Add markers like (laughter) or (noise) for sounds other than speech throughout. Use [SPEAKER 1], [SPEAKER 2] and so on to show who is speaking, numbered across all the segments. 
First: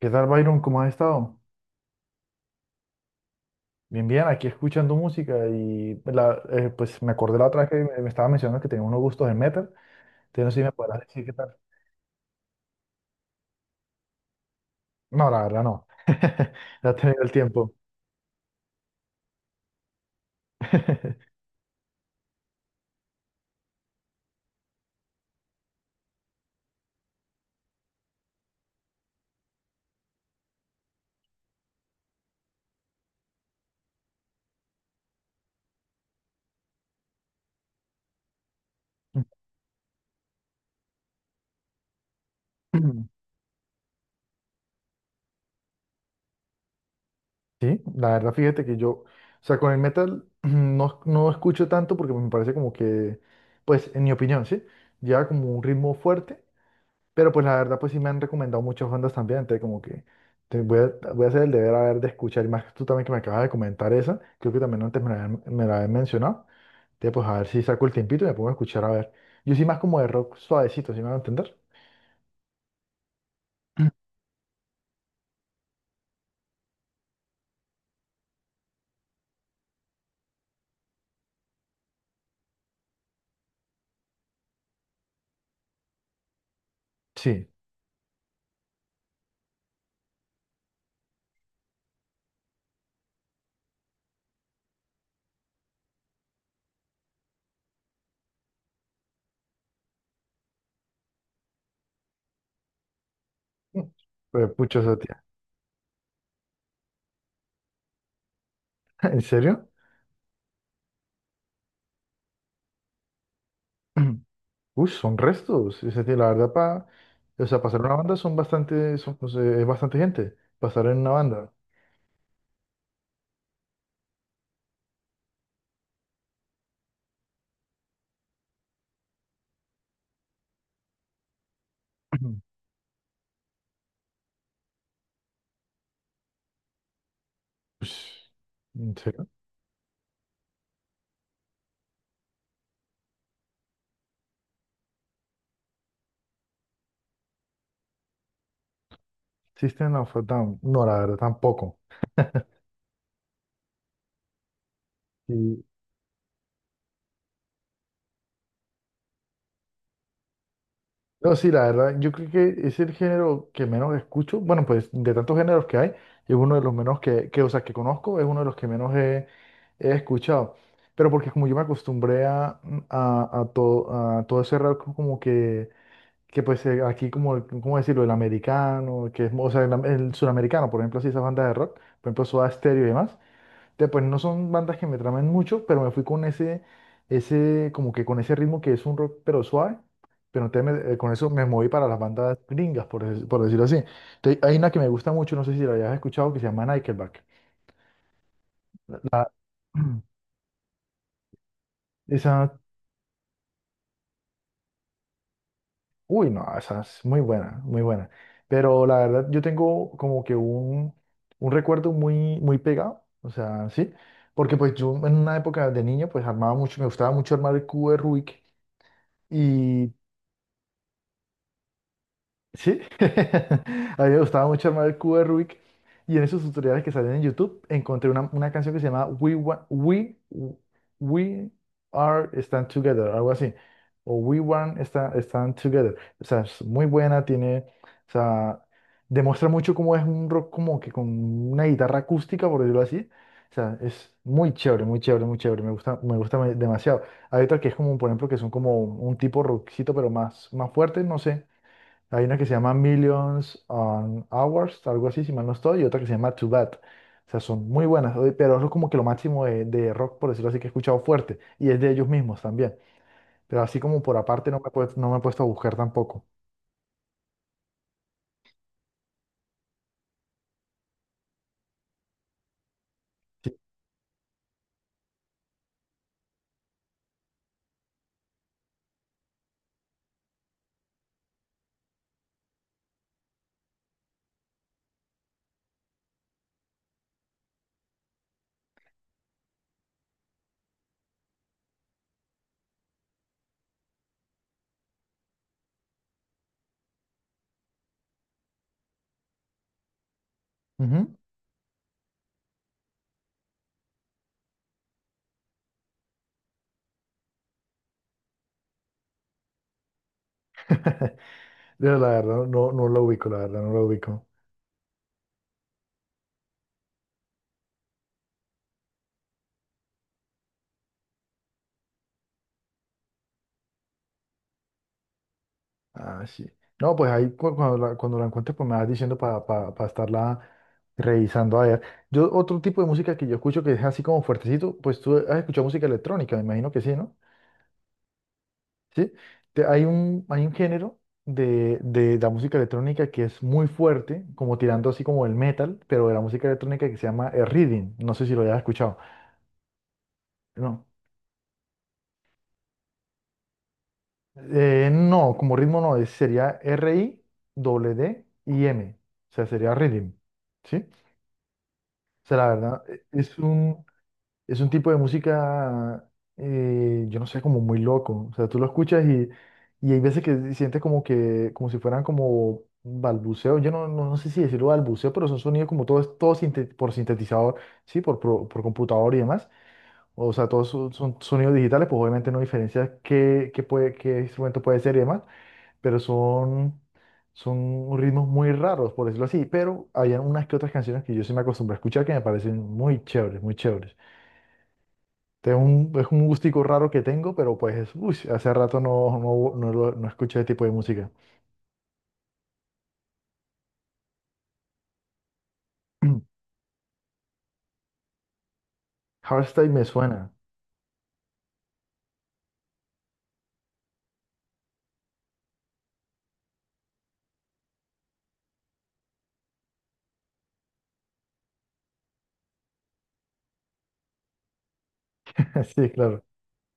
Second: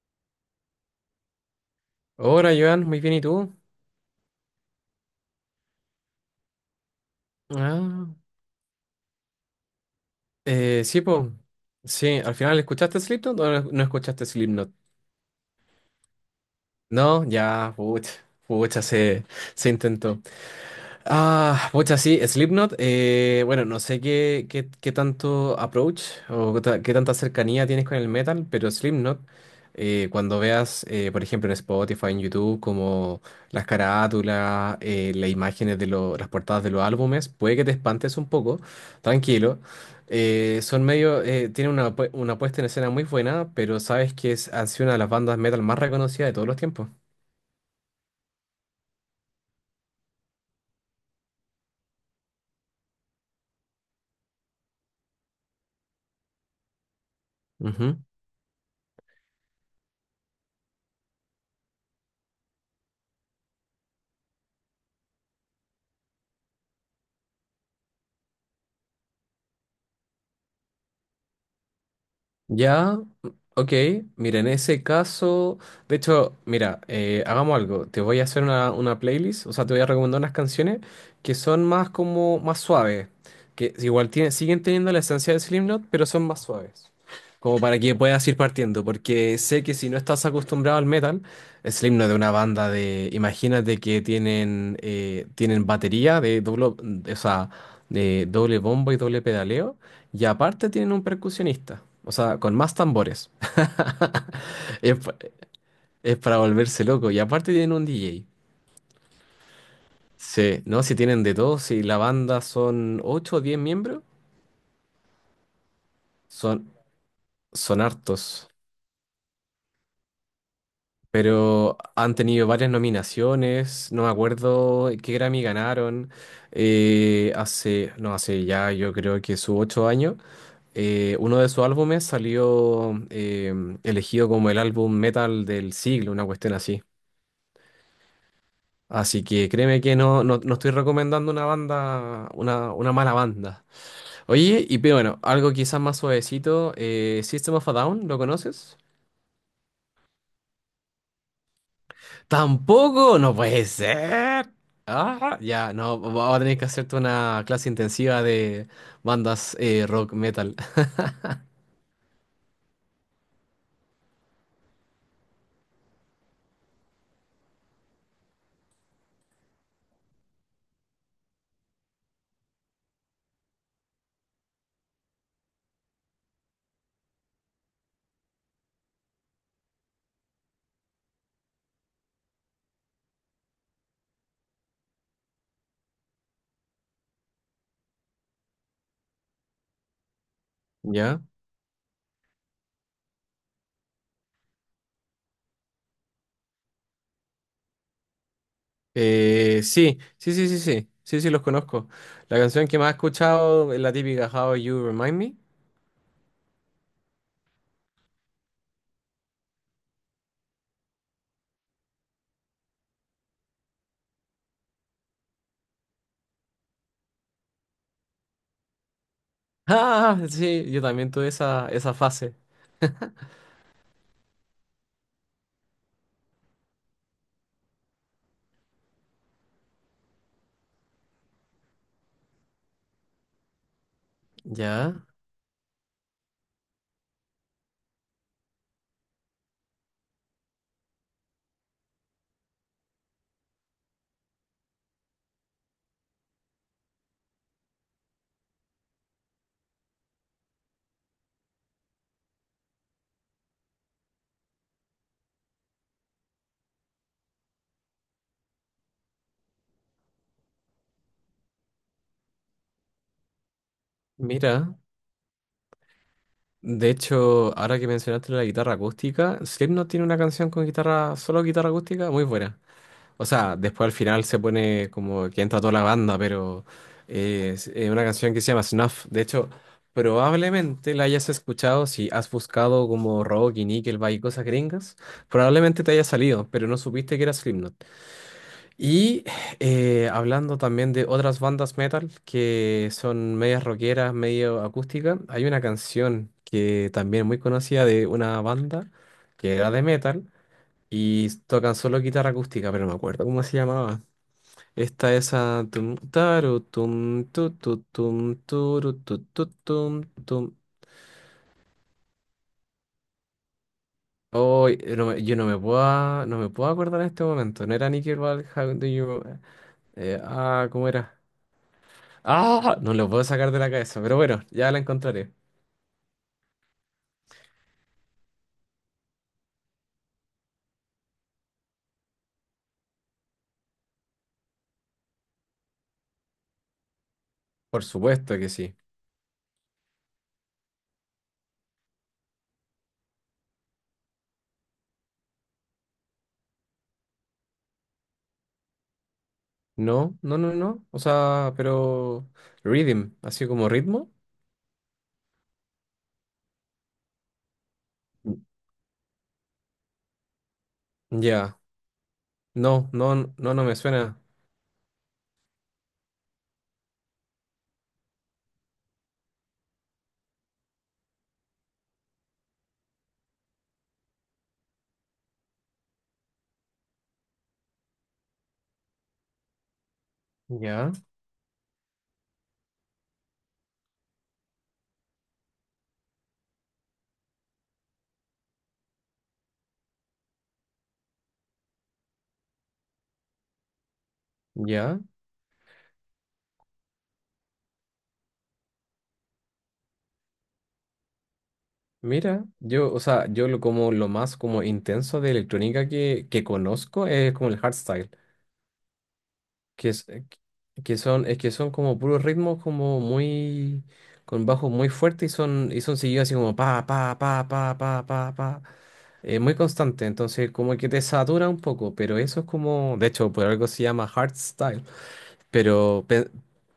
[SPEAKER 1] ¿Qué tal, Byron? ¿Cómo has estado?
[SPEAKER 2] Hola, Joan, muy bien, ¿y tú?
[SPEAKER 1] Bien, bien, aquí escuchando música pues me acordé la otra vez que
[SPEAKER 2] Ah,
[SPEAKER 1] me estaba mencionando que tenía unos gustos en metal. Entonces no sé si me podrás
[SPEAKER 2] sí,
[SPEAKER 1] decir qué
[SPEAKER 2] po.
[SPEAKER 1] tal.
[SPEAKER 2] Sí, al final, ¿escuchaste Slipknot o no escuchaste Slipknot?
[SPEAKER 1] No, la verdad no. (laughs) No he tenido
[SPEAKER 2] No,
[SPEAKER 1] el
[SPEAKER 2] ya,
[SPEAKER 1] tiempo.
[SPEAKER 2] pucha, pucha, se, se intentó.
[SPEAKER 1] (laughs)
[SPEAKER 2] Ah, pucha, sí, Slipknot. Bueno, no sé qué tanto approach o qué tanta cercanía tienes con el metal, pero Slipknot, cuando veas, por ejemplo, en Spotify, en YouTube, como las carátulas, las imágenes de las portadas de los álbumes, puede que te espantes un poco, tranquilo. Son medio, tienen una, una puesta en escena muy buena, pero sabes que es, han sido una de las bandas metal más reconocidas de todos los tiempos.
[SPEAKER 1] Sí, la verdad, fíjate que yo, o sea, con el metal (clears throat) no escucho tanto porque me parece como que, pues, en mi opinión, ¿sí? Lleva como un ritmo fuerte. Pero pues la verdad, pues
[SPEAKER 2] Ujú.
[SPEAKER 1] sí me han recomendado muchas bandas también, entonces como que voy a hacer el deber a ver de escuchar, y más tú también que me acabas de comentar esa, creo que también antes me la habían mencionado, entonces pues a ver si saco el tiempito y me pongo a escuchar a ver. Yo sí más como de rock suavecito, ¿sí me van a entender?
[SPEAKER 2] Ya, ok.
[SPEAKER 1] (clears throat)
[SPEAKER 2] Mira, en ese caso, de hecho, mira, hagamos algo. Te voy a hacer una playlist, o sea, te voy a recomendar unas canciones que son más como, más suaves, que igual tienen, siguen teniendo la esencia de Slipknot, pero son más suaves.
[SPEAKER 1] Sí.
[SPEAKER 2] Como para que puedas ir partiendo, porque sé que si no estás acostumbrado al metal, Slipknot es una banda de, imagínate que tienen, tienen batería de doble, o sea, de doble bombo y doble pedaleo. Y aparte tienen un percusionista, o sea, con más tambores.
[SPEAKER 1] Mm. Pues pucho
[SPEAKER 2] (laughs)
[SPEAKER 1] esa
[SPEAKER 2] Es, pa-
[SPEAKER 1] tía.
[SPEAKER 2] es para volverse loco. Y aparte tienen un DJ.
[SPEAKER 1] (laughs) ¿En serio?
[SPEAKER 2] Sí, no, si tienen de todo, si la banda son 8 o 10 miembros,
[SPEAKER 1] (clears throat) Uy, son restos, esa tía, la verdad,
[SPEAKER 2] son,
[SPEAKER 1] para, o sea, pasar
[SPEAKER 2] son
[SPEAKER 1] en una banda son
[SPEAKER 2] hartos.
[SPEAKER 1] bastante, son, pues, es bastante gente, pasar en una banda.
[SPEAKER 2] Pero han tenido varias nominaciones, no me acuerdo qué Grammy ganaron. Hace, no, Hace ya yo creo que sus 8 años, uno de sus álbumes
[SPEAKER 1] (clears throat)
[SPEAKER 2] salió elegido como el álbum metal del siglo, una cuestión así.
[SPEAKER 1] Ush, ¿en
[SPEAKER 2] Así
[SPEAKER 1] serio?
[SPEAKER 2] que créeme que no estoy recomendando una banda, una mala banda. Oye, y pero bueno, algo quizás más suavecito, System of a Down, ¿lo conoces?
[SPEAKER 1] System of a Down, no, la verdad tampoco.
[SPEAKER 2] ¡Tampoco! ¡No puede ser! Ah,
[SPEAKER 1] Sí.
[SPEAKER 2] ya, no, vamos a tener que hacerte una clase intensiva de bandas rock metal. (laughs)
[SPEAKER 1] No, sí, la verdad, yo creo que es el género que menos escucho. Bueno, pues de tantos géneros que hay, es uno de los menos o sea, que conozco, es uno de los que menos he escuchado. Pero porque como yo me acostumbré a, a todo ese rock como que pues aquí como, ¿cómo decirlo? El americano, que es, o sea, el sudamericano, por ejemplo, así esa banda de rock, por ejemplo, Soda Stereo y demás. Pues no son bandas que me tramen mucho, pero me fui con como que con ese ritmo que es un rock pero suave. Pero entonces con
[SPEAKER 2] ¿Ya?
[SPEAKER 1] eso me moví para las bandas gringas, por decirlo así. Entonces, hay una que me gusta mucho, no sé si la hayas escuchado, que se llama Nickelback. (clears throat)
[SPEAKER 2] Sí,
[SPEAKER 1] Mm.
[SPEAKER 2] sí, sí, sí, sí, sí, sí, los conozco. La
[SPEAKER 1] Esa,
[SPEAKER 2] canción que más he escuchado es la típica How You Remind Me.
[SPEAKER 1] uy, no, esa es muy buena, muy buena. Pero la verdad, yo tengo como que un recuerdo muy, muy pegado, o sea, sí, porque pues yo en una época de niño, pues armaba mucho, me gustaba mucho armar el cubo de Rubik.
[SPEAKER 2] Ah, sí, yo también tuve esa fase.
[SPEAKER 1] Sí, (laughs) a mí me gustaba mucho armar el cubo de Rubik y en esos tutoriales que salen en YouTube encontré una canción que se llama We Are Stand Together, algo así, o
[SPEAKER 2] ¿Ya?
[SPEAKER 1] Stand Together. O sea, es muy buena, tiene, o sea, demuestra mucho cómo es un rock como que con una guitarra acústica, por decirlo así. O sea, es muy chévere, muy chévere, muy chévere, me gusta, demasiado. Hay otra que es como, por ejemplo, que son como un tipo rockcito, pero más fuerte, no sé. Hay una que se llama Millions on Hours, algo así, si mal no estoy, y otra que se llama Too Bad. O sea, son muy buenas, oye, pero eso es como que lo máximo de rock, por decirlo así, que he escuchado fuerte, y es de ellos mismos también. Pero así como por aparte
[SPEAKER 2] Mira,
[SPEAKER 1] no me he puesto a buscar tampoco.
[SPEAKER 2] de hecho, ahora que mencionaste la guitarra acústica, no tiene una canción con guitarra, solo guitarra acústica, muy buena. O sea,
[SPEAKER 1] Sí.
[SPEAKER 2] después al final se pone como que entra toda la banda, pero es una canción que se llama Snuff. De hecho, probablemente la hayas escuchado si has buscado como rock y Nickelback y cosas gringas. Probablemente te haya salido, pero no supiste que era Slipknot. Y Hablando también de otras bandas metal que son medias rockeras, medio acústicas, hay una canción que también es muy conocida de una banda que era de metal
[SPEAKER 1] Ujú.
[SPEAKER 2] y tocan solo guitarra acústica, pero no me acuerdo cómo se llamaba. Esta es a tum taru tum tu tu tum turu tu tu tum tum.
[SPEAKER 1] (laughs) Yo la verdad no, no lo ubico, la verdad no lo ubico.
[SPEAKER 2] Oh, yo no me puedo, no me puedo acordar en este momento. No era Nickelback, How Do You... ¿cómo era? Ah, no lo puedo sacar de la cabeza, pero bueno, ya la encontraré.
[SPEAKER 1] Ah, sí. No, pues cuando cuando la encuentres, pues me vas diciendo para estarla revisando. A ver, yo otro tipo de música que yo escucho que es así como fuertecito, pues tú has escuchado música electrónica, me imagino que sí, ¿no?
[SPEAKER 2] Por supuesto que sí.
[SPEAKER 1] ¿Sí? Hay hay un género de la música electrónica que es muy fuerte, como tirando así como el metal, pero de la música electrónica que se llama el reading. No sé si lo hayas escuchado.
[SPEAKER 2] No, no, no,
[SPEAKER 1] No,
[SPEAKER 2] no. O sea, pero rhythm, así como ritmo.
[SPEAKER 1] No, como ritmo no, sería R-I, D D
[SPEAKER 2] Mm.
[SPEAKER 1] y M. O sea, sería reading, ¿sí? O
[SPEAKER 2] Ya.
[SPEAKER 1] sea, la verdad,
[SPEAKER 2] No, no, no, no me suena.
[SPEAKER 1] es un tipo de música, yo no sé, como muy loco. O sea, tú lo escuchas y hay veces que sientes como que, como si fueran como balbuceo. Yo no sé si decirlo balbuceo, pero son sonidos como todo, por sintetizador, sí, computador y demás. O sea, todos son,
[SPEAKER 2] Ya,
[SPEAKER 1] son sonidos digitales, pues obviamente no diferencias qué instrumento puede ser y demás, pero son, son ritmos muy raros, por decirlo así. Pero había unas que otras canciones que yo sí me acostumbré a escuchar que me parecen muy chéveres, muy chéveres.
[SPEAKER 2] ya.
[SPEAKER 1] Este es es un gustico raro que tengo, pero pues, uy, hace rato no escuché ese tipo de música.
[SPEAKER 2] Mira, yo, o sea, yo lo como lo más como intenso de electrónica
[SPEAKER 1] (clears throat)
[SPEAKER 2] que conozco es como el hardstyle.
[SPEAKER 1] Hardstyle me
[SPEAKER 2] que, es- eh,
[SPEAKER 1] suena.
[SPEAKER 2] que son, es que son como puros ritmos como muy, con bajos muy fuertes y son seguidos así como pa, pa, pa, pa, pa, pa, pa. Muy constante, entonces como que te satura un poco, pero eso es como, de hecho, por algo se llama hardstyle,
[SPEAKER 1] (laughs) Sí,
[SPEAKER 2] pero
[SPEAKER 1] claro.
[SPEAKER 2] pe-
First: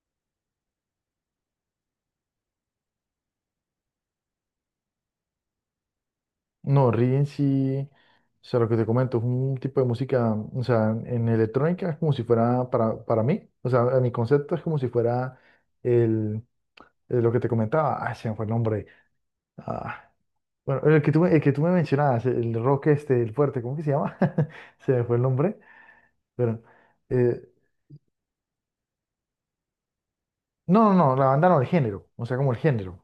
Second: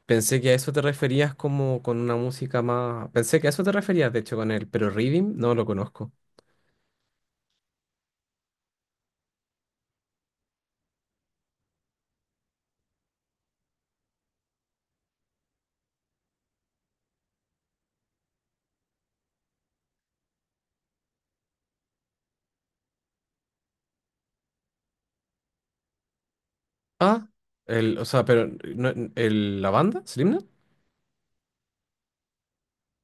[SPEAKER 2] pensé que a eso te referías como con una música más, pensé que a eso te referías, de hecho, con él, pero Rhythm no lo conozco.
[SPEAKER 1] No, Rigen sí, o sea, lo que te comento, es un tipo de música, o sea, en electrónica es como si fuera para mí, o sea, a mi concepto es como si fuera el, lo que te comentaba, ah, se me fue el nombre. Ah, bueno, el que tú me mencionabas, el rock este, el fuerte, ¿cómo que se llama? (laughs) Se me fue el nombre, pero
[SPEAKER 2] Ah,
[SPEAKER 1] eh,
[SPEAKER 2] el, o sea, pero no- el, La banda, Slipknot,
[SPEAKER 1] no, no, no, la banda no, el género, o sea, como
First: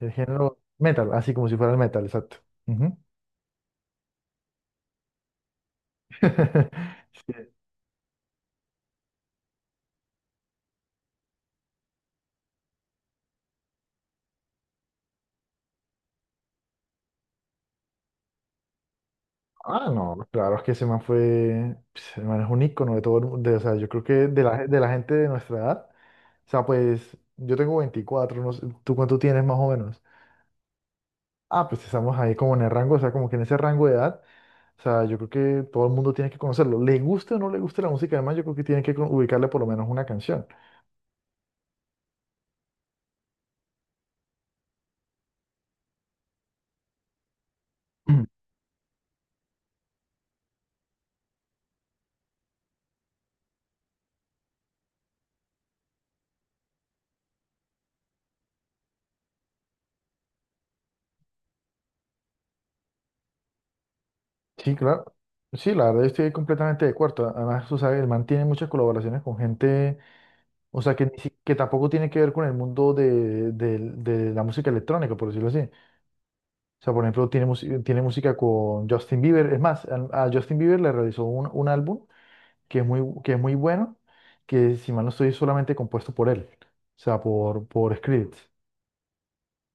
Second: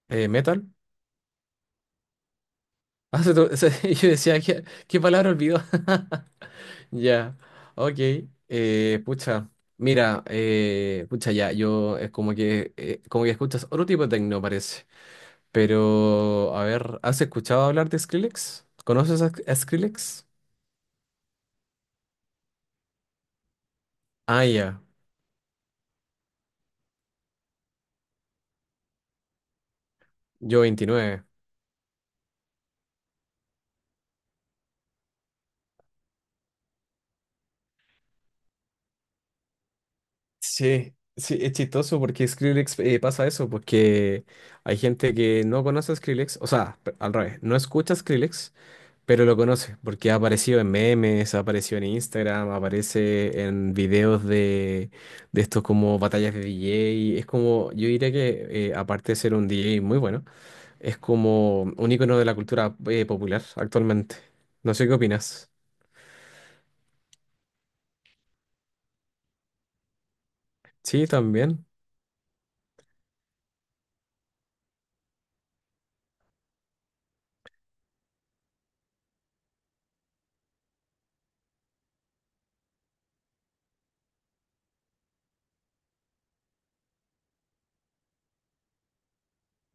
[SPEAKER 1] el género
[SPEAKER 2] metal.
[SPEAKER 1] metal, así como si fuera el metal, exacto. Ujú.
[SPEAKER 2] Ah, (laughs) yo decía, ¿qué palabra olvidó? (laughs)
[SPEAKER 1] (laughs)
[SPEAKER 2] Ya,
[SPEAKER 1] Sí.
[SPEAKER 2] ok. Pucha, mira, pucha, ya, yo es como que escuchas otro tipo de tecno, parece. Pero, a ver, ¿has escuchado hablar de Skrillex? ¿Conoces a
[SPEAKER 1] Ah, no,
[SPEAKER 2] Skrillex?
[SPEAKER 1] claro, es que ese man fue, pues, el man es un ícono de todo el mundo, o sea, yo creo que
[SPEAKER 2] Ah,
[SPEAKER 1] de
[SPEAKER 2] ya,
[SPEAKER 1] la gente de nuestra edad, o sea, pues, yo tengo 24, no sé, ¿tú cuánto tienes más o menos?
[SPEAKER 2] yo 29.
[SPEAKER 1] Ah, pues estamos ahí como en el rango, o sea, como que en ese rango de edad, o sea, yo creo que todo el mundo tiene que conocerlo, le guste o no le guste la música, además yo creo que tienen que ubicarle por lo menos una canción.
[SPEAKER 2] Sí, sí, es chistoso porque Skrillex pasa eso, porque hay gente que no conoce a Skrillex, o sea, al revés, no escucha a Skrillex, pero lo conoce, porque ha aparecido en memes, ha aparecido en Instagram, aparece en videos de estos como batallas de DJ. Es como, yo diría que aparte de ser un DJ muy bueno, es como un icono de la cultura popular actualmente.
[SPEAKER 1] Sí,
[SPEAKER 2] No sé qué
[SPEAKER 1] claro.
[SPEAKER 2] opinas.
[SPEAKER 1] Sí, la verdad estoy completamente de acuerdo. Además, tú sabes, el man tiene muchas colaboraciones con gente, o sea, que,
[SPEAKER 2] Sí,
[SPEAKER 1] ni si- que
[SPEAKER 2] también.
[SPEAKER 1] tampoco tiene que ver con el mundo de la música electrónica, por decirlo así. O sea, por ejemplo, tiene música con Justin Bieber. Es más, a Justin Bieber le realizó un álbum que es muy bueno, que si mal no estoy, es solamente compuesto por él. O sea, por Skrillex.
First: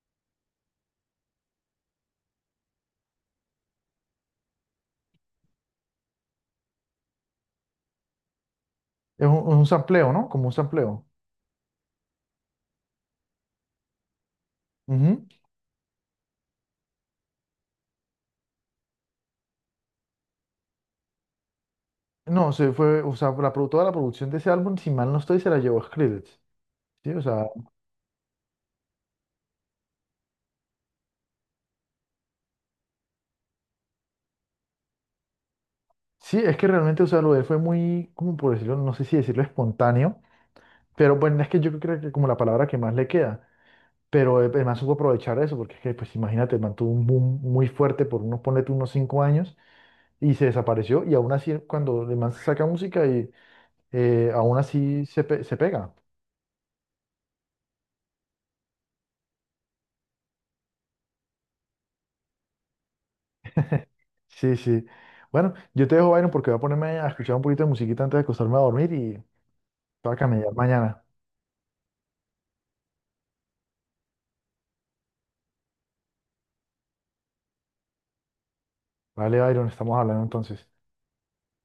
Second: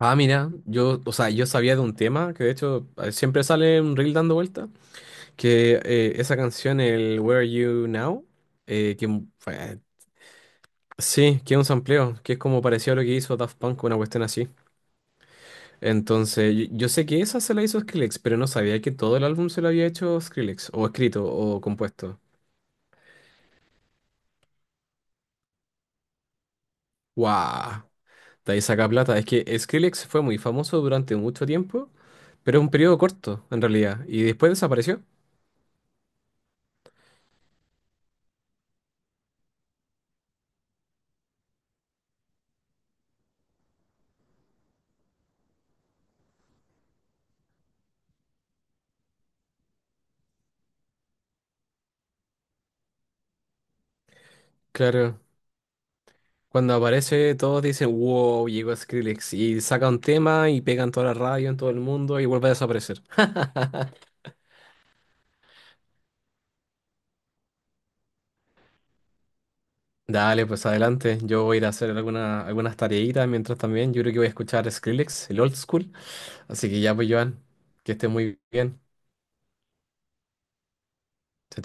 [SPEAKER 2] Ah, mira, yo, o sea, yo sabía de un tema que de hecho siempre sale un reel dando vuelta, que esa canción, el Where Are You Now,
[SPEAKER 1] Es un
[SPEAKER 2] fue...
[SPEAKER 1] sampleo, ¿no? Como un sampleo.
[SPEAKER 2] Sí, que es un sampleo, que es como parecido a lo que hizo Daft Punk, una cuestión así.
[SPEAKER 1] Ujú.
[SPEAKER 2] Entonces, yo sé que esa se la hizo Skrillex, pero no sabía que todo el álbum se lo había hecho Skrillex, o escrito, o compuesto.
[SPEAKER 1] No, se fue, o sea, toda la producción de ese álbum, si mal no estoy, se la llevó Skrillex. Sí, o sea,
[SPEAKER 2] ¡Wow! De ahí saca plata. Es que Skrillex fue muy famoso durante mucho tiempo, pero un periodo corto, en realidad, y después desapareció.
[SPEAKER 1] sí, es que realmente, o sea, lo de él fue muy, como por decirlo, no sé si decirlo espontáneo, pero bueno, es que yo creo que como la palabra que más le queda, pero el man supo aprovechar eso, porque es que, pues imagínate, el man tuvo un boom muy fuerte por unos, ponle tú, unos 5 años y se desapareció y aún así cuando el man saca música y aún así
[SPEAKER 2] Claro,
[SPEAKER 1] se pega.
[SPEAKER 2] cuando aparece todos dicen, wow, llegó Skrillex, y saca un tema y pegan toda la radio en todo el mundo y vuelve a desaparecer.
[SPEAKER 1] Sí, sí. Bueno, yo te dejo, Byron, porque voy a ponerme a escuchar un poquito de musiquita antes de acostarme a dormir y para a
[SPEAKER 2] Dale,
[SPEAKER 1] camellar
[SPEAKER 2] pues
[SPEAKER 1] mañana.
[SPEAKER 2] adelante. Yo voy a ir a hacer algunas tareitas mientras también. Yo creo que voy a escuchar Skrillex, el old school. Así que ya, pues, Joan, que esté muy bien.
[SPEAKER 1] Vale, Byron, estamos hablando entonces.